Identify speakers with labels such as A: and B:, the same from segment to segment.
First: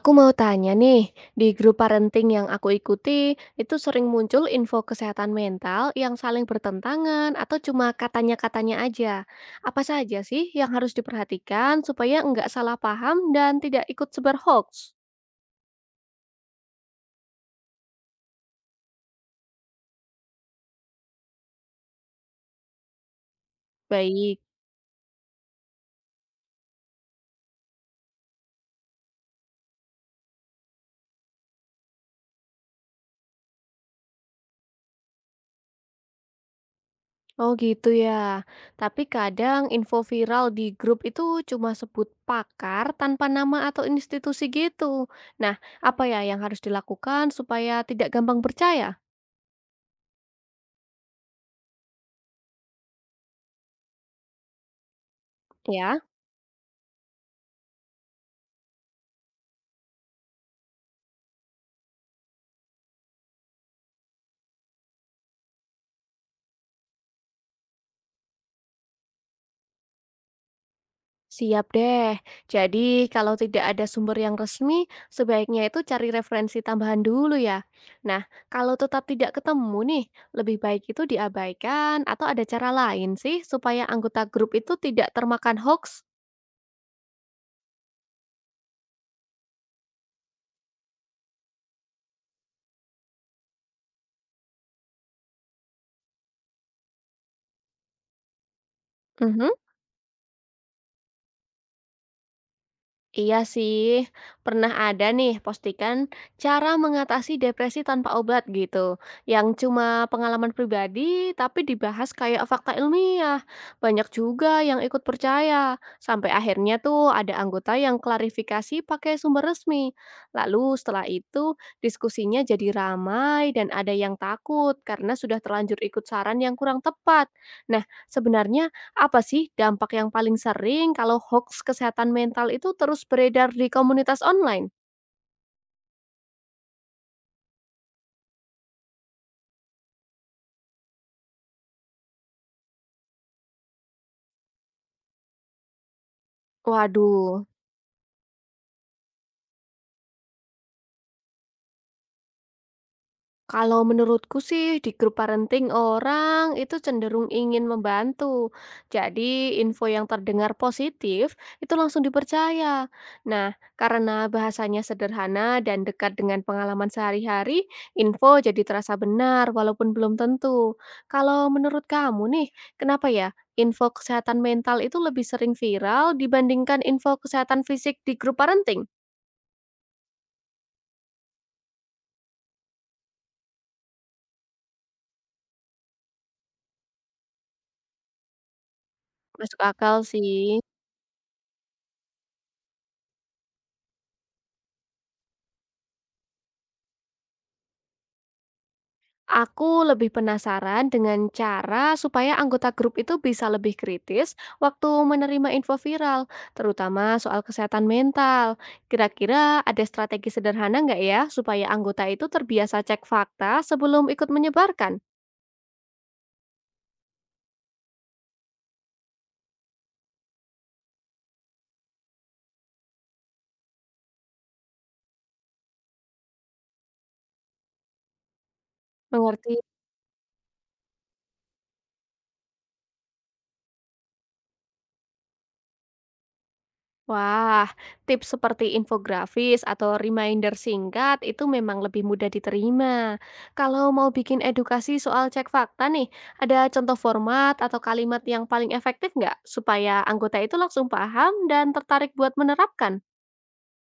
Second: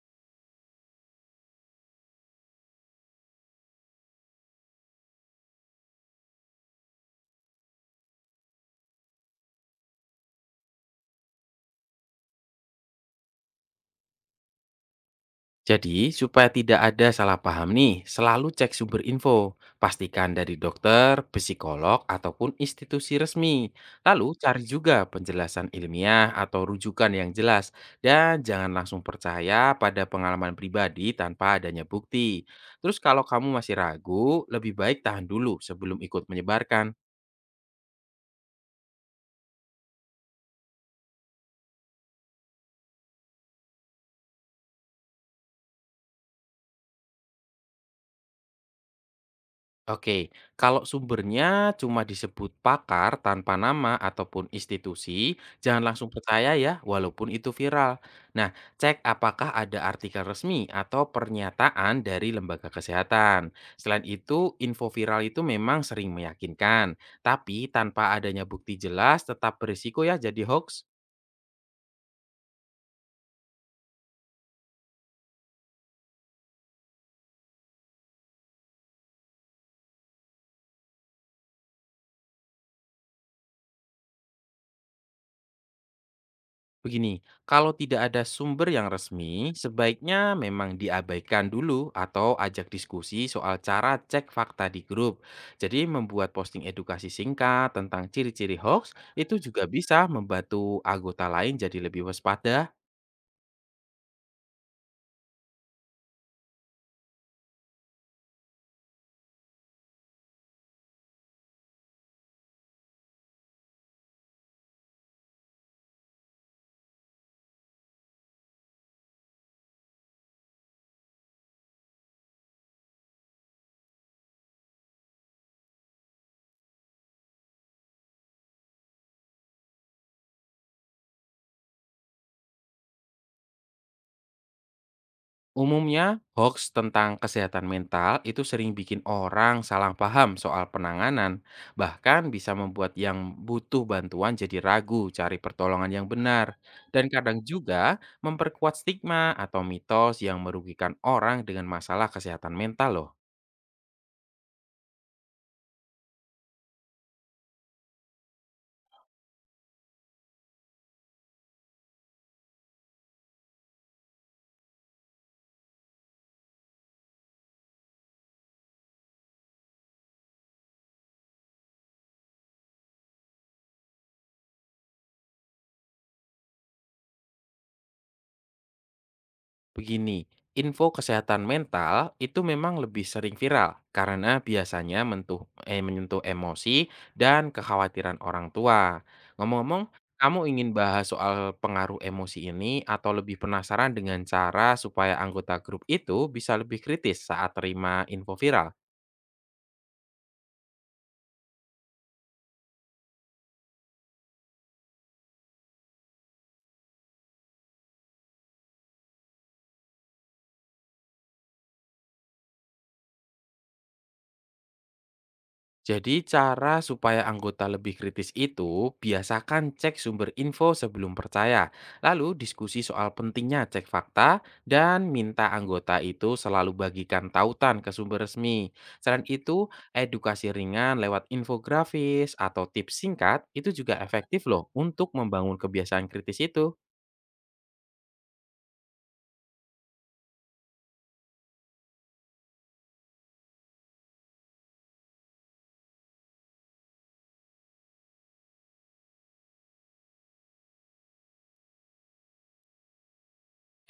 A: Aku mau tanya nih, di grup parenting yang aku ikuti, itu sering muncul info kesehatan mental yang saling bertentangan atau cuma katanya-katanya aja. Apa saja sih yang harus diperhatikan supaya nggak salah paham dan tidak ikut sebar hoax?
B: Jadi, supaya tidak ada salah paham nih, selalu cek sumber info. Pastikan dari dokter, psikolog, ataupun institusi resmi. Lalu
A: Baik.
B: cari juga penjelasan ilmiah atau rujukan yang jelas. Dan jangan langsung percaya pada pengalaman pribadi tanpa adanya bukti. Terus kalau kamu masih ragu, lebih baik tahan dulu sebelum ikut menyebarkan.
A: Oh gitu ya. Tapi kadang info viral di grup itu cuma sebut pakar tanpa nama atau institusi gitu. Nah, apa ya yang harus dilakukan supaya tidak gampang percaya?
B: Oke, kalau sumbernya cuma disebut pakar tanpa nama ataupun institusi, jangan
A: Ya.
B: langsung percaya ya, walaupun itu viral. Nah, cek apakah ada artikel resmi atau pernyataan dari lembaga kesehatan. Selain itu, info viral itu memang sering meyakinkan, tapi tanpa adanya bukti jelas tetap berisiko ya jadi hoax.
A: Siap deh. Jadi, kalau tidak ada sumber yang resmi, sebaiknya itu cari referensi tambahan dulu ya. Nah, kalau tetap tidak ketemu nih, lebih baik itu diabaikan atau ada cara lain sih supaya anggota grup itu tidak termakan hoax?
B: Begini, kalau tidak ada sumber yang resmi, sebaiknya memang diabaikan dulu atau ajak diskusi soal cara cek fakta di grup. Jadi membuat posting edukasi singkat tentang ciri-ciri hoax itu
A: Mhm.
B: juga bisa membantu anggota lain jadi lebih waspada.
A: Iya sih, pernah ada nih postingan cara mengatasi depresi tanpa obat gitu, yang cuma pengalaman pribadi tapi dibahas kayak fakta ilmiah. Banyak juga yang ikut percaya, sampai akhirnya tuh ada anggota yang klarifikasi pakai sumber resmi. Lalu setelah itu diskusinya jadi ramai dan ada yang takut karena sudah terlanjur ikut saran yang kurang tepat. Nah, sebenarnya apa sih dampak yang paling sering kalau hoax kesehatan mental itu terus beredar di komunitas online?
B: Umumnya, hoax tentang kesehatan mental itu sering bikin orang salah paham soal penanganan, bahkan bisa membuat yang butuh bantuan jadi ragu cari pertolongan yang benar, dan kadang
A: Waduh.
B: juga memperkuat stigma atau mitos yang merugikan orang dengan masalah kesehatan mental loh.
A: Kalau menurutku sih di grup parenting orang itu cenderung ingin membantu. Jadi info yang terdengar positif itu langsung dipercaya. Nah, karena bahasanya sederhana dan dekat dengan pengalaman sehari-hari, info jadi terasa benar walaupun belum tentu. Kalau menurut kamu nih, kenapa ya info kesehatan mental itu lebih sering viral dibandingkan info kesehatan fisik di grup parenting?
B: Begini, info kesehatan mental itu memang lebih sering viral karena biasanya menyentuh emosi dan kekhawatiran orang tua.
A: Masuk
B: Ngomong-ngomong,
A: akal
B: kamu
A: sih.
B: ingin bahas soal pengaruh emosi ini atau lebih penasaran dengan cara supaya anggota grup itu bisa lebih kritis saat terima info viral?
A: Aku lebih penasaran dengan cara supaya anggota grup itu bisa lebih kritis waktu menerima info viral, terutama soal kesehatan mental. Kira-kira ada strategi sederhana nggak ya supaya anggota itu terbiasa cek fakta sebelum ikut menyebarkan?
B: Jadi cara supaya anggota lebih kritis itu, biasakan cek sumber info sebelum percaya, lalu diskusi soal pentingnya cek fakta, dan minta anggota itu selalu bagikan tautan ke sumber resmi. Selain
A: Mengerti.
B: itu, edukasi ringan lewat infografis atau tips singkat itu juga efektif loh untuk membangun kebiasaan kritis itu.
A: Wah, tips seperti infografis atau reminder singkat itu memang lebih mudah diterima. Kalau mau bikin edukasi soal cek fakta nih, ada contoh format atau kalimat yang paling efektif nggak? Supaya anggota itu langsung paham dan tertarik buat menerapkan.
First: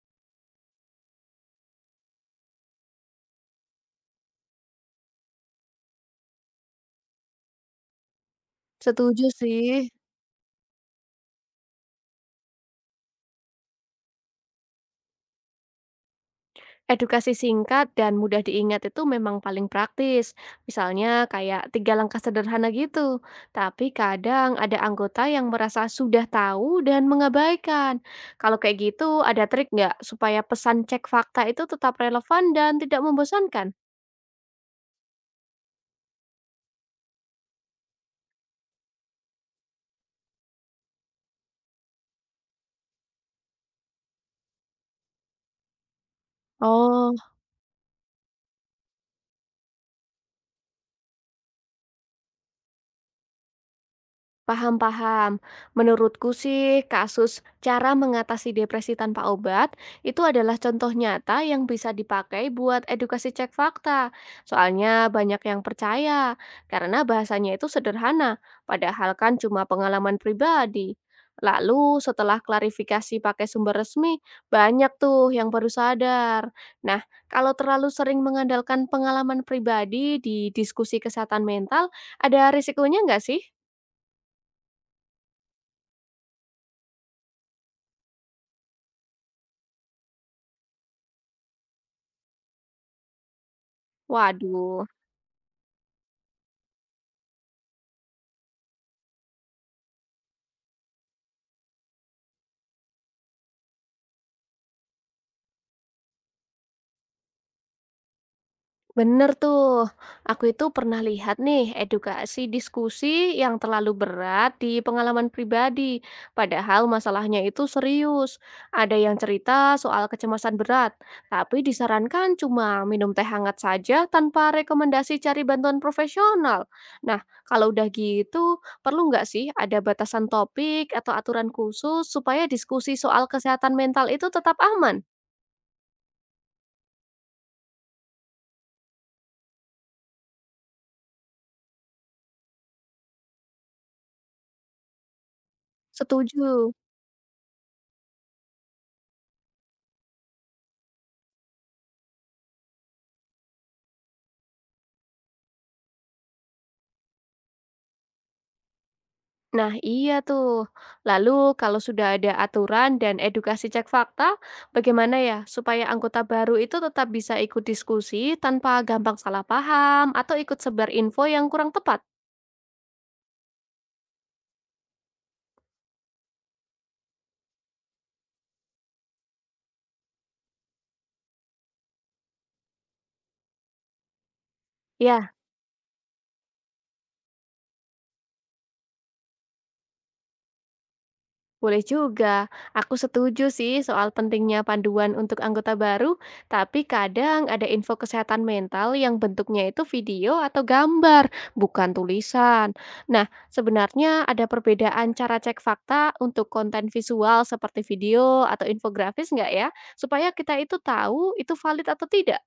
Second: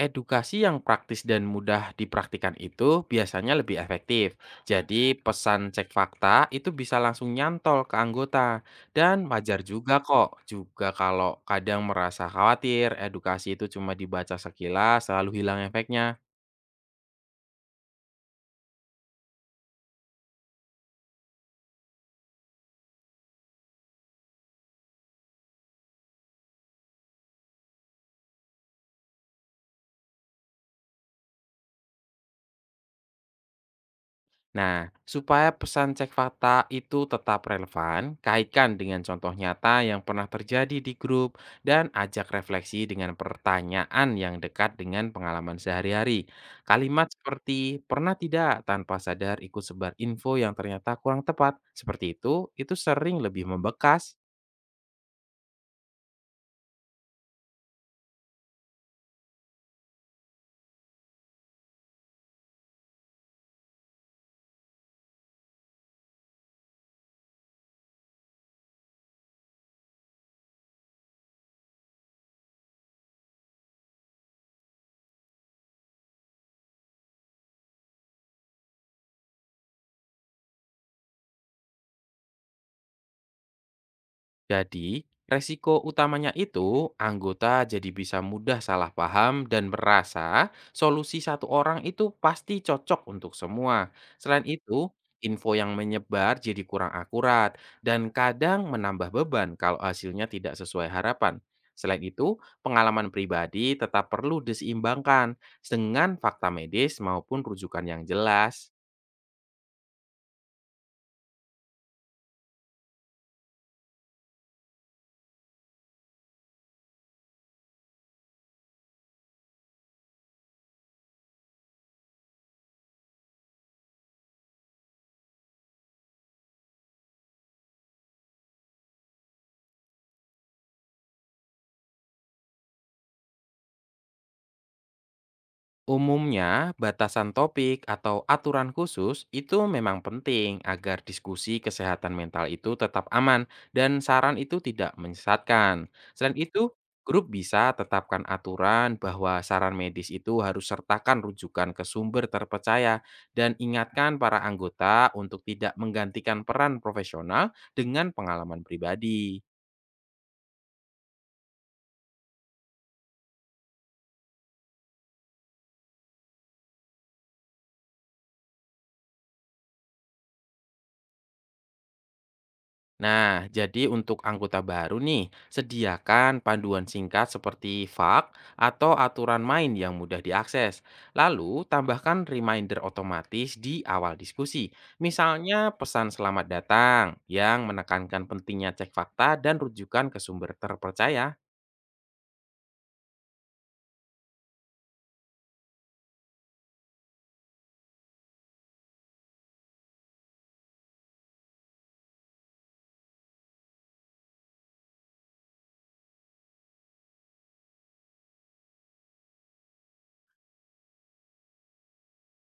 B: Edukasi yang praktis dan mudah dipraktikkan itu biasanya lebih efektif. Jadi pesan cek fakta itu bisa langsung nyantol ke anggota. Dan
A: Setuju
B: wajar
A: sih.
B: juga kok, juga kalau kadang merasa khawatir edukasi itu cuma dibaca sekilas lalu hilang efeknya.
A: Edukasi singkat dan mudah diingat itu memang paling praktis. Misalnya kayak tiga langkah sederhana gitu. Tapi kadang ada anggota yang merasa sudah tahu dan mengabaikan. Kalau kayak gitu, ada trik nggak supaya pesan cek fakta itu tetap relevan dan tidak membosankan?
B: Nah, supaya pesan cek fakta itu tetap relevan, kaitkan dengan contoh nyata yang pernah terjadi di grup dan ajak refleksi dengan pertanyaan yang dekat dengan pengalaman sehari-hari. Kalimat
A: Oh.
B: seperti pernah tidak tanpa sadar ikut sebar info yang ternyata kurang tepat, seperti itu sering lebih membekas.
A: Paham-paham Menurutku sih, kasus cara mengatasi depresi tanpa obat itu adalah contoh nyata yang bisa dipakai buat edukasi cek fakta. Soalnya banyak yang percaya karena bahasanya itu sederhana, padahal kan cuma pengalaman pribadi. Lalu setelah klarifikasi pakai sumber resmi, banyak tuh yang baru sadar. Nah, kalau terlalu sering mengandalkan pengalaman pribadi di diskusi kesehatan mental, ada risikonya nggak sih?
B: Jadi, resiko utamanya itu anggota jadi bisa mudah salah paham dan merasa solusi satu orang itu pasti cocok untuk semua. Selain
A: Waduh,
B: itu, info yang menyebar jadi kurang akurat dan kadang menambah beban kalau hasilnya tidak sesuai harapan. Selain itu, pengalaman pribadi tetap perlu diseimbangkan dengan fakta medis maupun rujukan yang jelas.
A: bener tuh. Aku itu pernah lihat nih edukasi diskusi yang terlalu berat di pengalaman pribadi, padahal masalahnya itu serius. Ada yang cerita soal kecemasan berat, tapi disarankan cuma minum teh hangat saja tanpa rekomendasi cari bantuan profesional. Nah, kalau udah gitu, perlu nggak sih ada batasan topik atau aturan khusus supaya diskusi soal kesehatan mental itu tetap aman?
B: Umumnya, batasan topik atau aturan khusus itu memang penting agar diskusi kesehatan mental itu tetap aman dan saran itu tidak menyesatkan. Selain itu,
A: Setuju.
B: grup bisa tetapkan aturan bahwa saran medis itu harus sertakan rujukan ke sumber terpercaya dan ingatkan para anggota untuk tidak menggantikan peran profesional dengan pengalaman pribadi.
A: Nah, iya tuh. Lalu kalau sudah ada aturan dan edukasi cek fakta, bagaimana ya supaya anggota baru itu tetap bisa ikut diskusi tanpa gampang salah paham atau ikut sebar info yang kurang tepat?
B: Nah, jadi untuk anggota baru nih, sediakan panduan singkat seperti FAQ atau aturan main yang mudah diakses. Lalu, tambahkan reminder otomatis di awal diskusi.
A: Ya.
B: Misalnya pesan selamat datang yang menekankan pentingnya cek fakta dan rujukan ke sumber terpercaya.
A: Boleh juga. Aku setuju sih soal pentingnya panduan untuk anggota baru, tapi kadang ada info kesehatan mental yang bentuknya itu video atau gambar, bukan tulisan. Nah, sebenarnya ada perbedaan cara cek fakta untuk konten visual seperti video atau infografis nggak ya? Supaya kita itu tahu itu valid atau tidak.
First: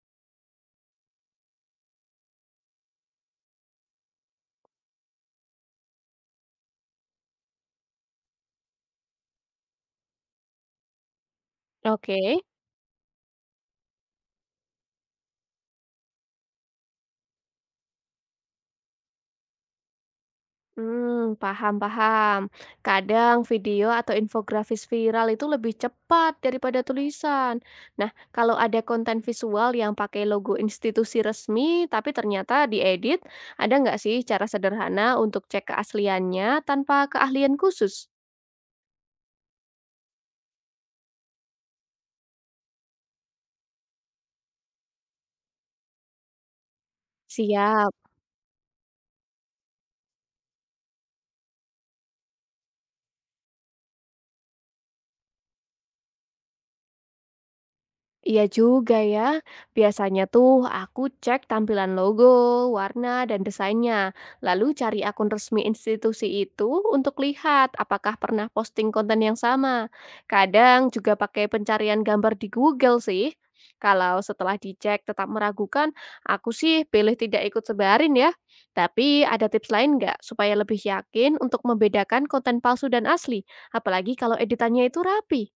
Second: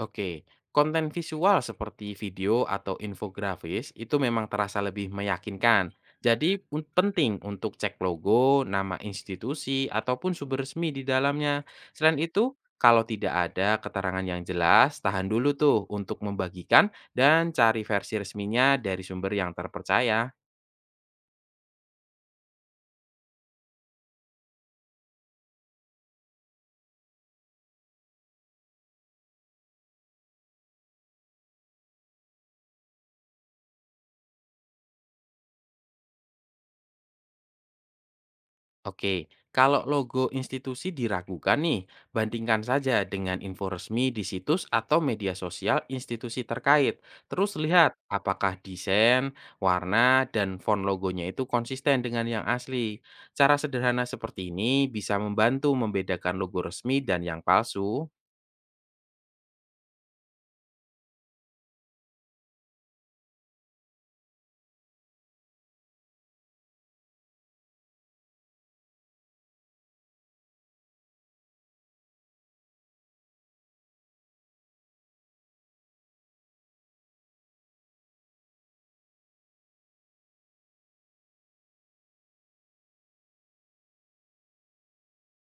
B: Oke, konten visual seperti video atau infografis itu memang terasa lebih meyakinkan. Jadi penting untuk cek logo, nama institusi, ataupun sumber resmi di dalamnya.
A: Oke.
B: Selain itu, kalau tidak ada keterangan yang jelas, tahan dulu tuh untuk membagikan dan cari versi resminya dari sumber yang terpercaya.
A: Paham paham. Kadang video atau infografis viral itu lebih cepat daripada tulisan. Nah, kalau ada konten visual yang pakai logo institusi resmi tapi ternyata diedit, ada nggak sih cara sederhana untuk cek keasliannya tanpa keahlian khusus?
B: Oke, kalau logo institusi diragukan nih, bandingkan saja dengan info resmi di situs atau media sosial institusi terkait. Terus lihat
A: Siap.
B: apakah desain, warna, dan font logonya itu konsisten dengan yang asli. Cara sederhana seperti ini bisa membantu membedakan logo resmi dan yang palsu.
A: Iya juga ya. Biasanya tuh aku cek tampilan logo, warna, dan desainnya. Lalu cari akun resmi institusi itu untuk lihat apakah pernah posting konten yang sama. Kadang juga pakai pencarian gambar di Google sih. Kalau setelah dicek tetap meragukan, aku sih pilih tidak ikut sebarin ya. Tapi ada tips lain nggak supaya lebih yakin untuk membedakan konten palsu dan asli? Apalagi kalau editannya itu rapi.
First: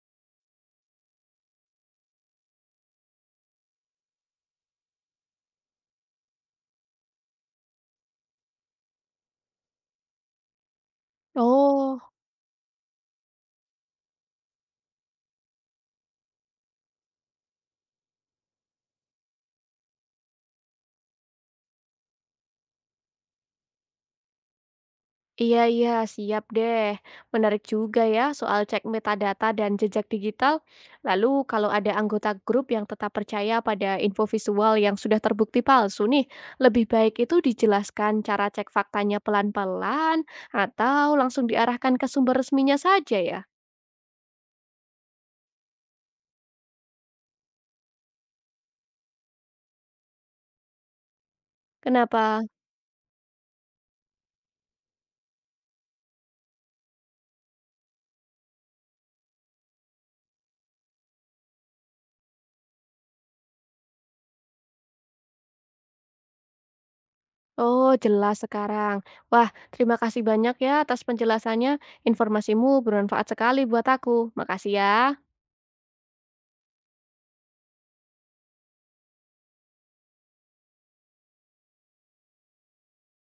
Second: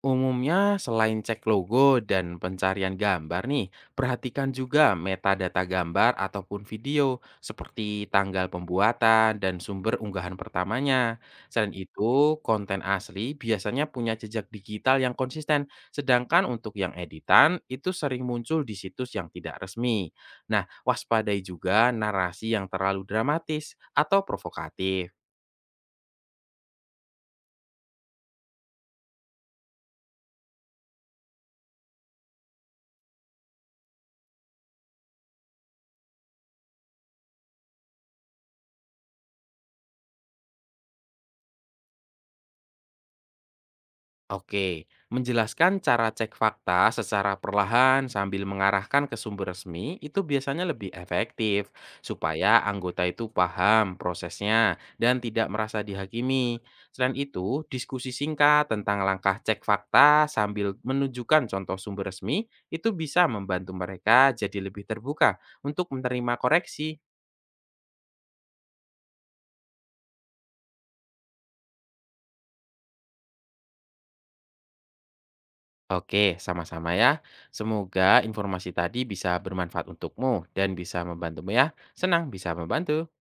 B: Umumnya, selain cek logo dan pencarian gambar nih, perhatikan juga metadata gambar ataupun video seperti tanggal pembuatan dan sumber unggahan pertamanya. Selain
A: Oh.
B: itu, konten asli biasanya punya jejak digital yang konsisten, sedangkan untuk yang editan itu sering muncul di situs yang tidak resmi. Nah, waspadai juga narasi yang terlalu dramatis atau provokatif.
A: Iya iya, siap deh. Menarik juga ya soal cek metadata dan jejak digital. Lalu kalau ada anggota grup yang tetap percaya pada info visual yang sudah terbukti palsu nih, lebih baik itu dijelaskan cara cek faktanya pelan-pelan atau langsung diarahkan ke sumber resminya saja ya.
B: Oke, menjelaskan cara cek fakta secara perlahan sambil mengarahkan ke sumber resmi itu biasanya lebih efektif
A: Kenapa?
B: supaya anggota itu paham prosesnya dan tidak merasa dihakimi. Selain itu, diskusi singkat tentang langkah cek fakta sambil menunjukkan contoh sumber resmi itu bisa membantu mereka jadi lebih terbuka untuk menerima koreksi.
A: Oh, jelas sekarang. Wah, terima kasih banyak ya atas penjelasannya. Informasimu bermanfaat sekali buat aku. Makasih ya.
B: Oke, sama-sama ya. Semoga informasi tadi bisa bermanfaat untukmu dan bisa membantumu ya. Senang bisa membantu.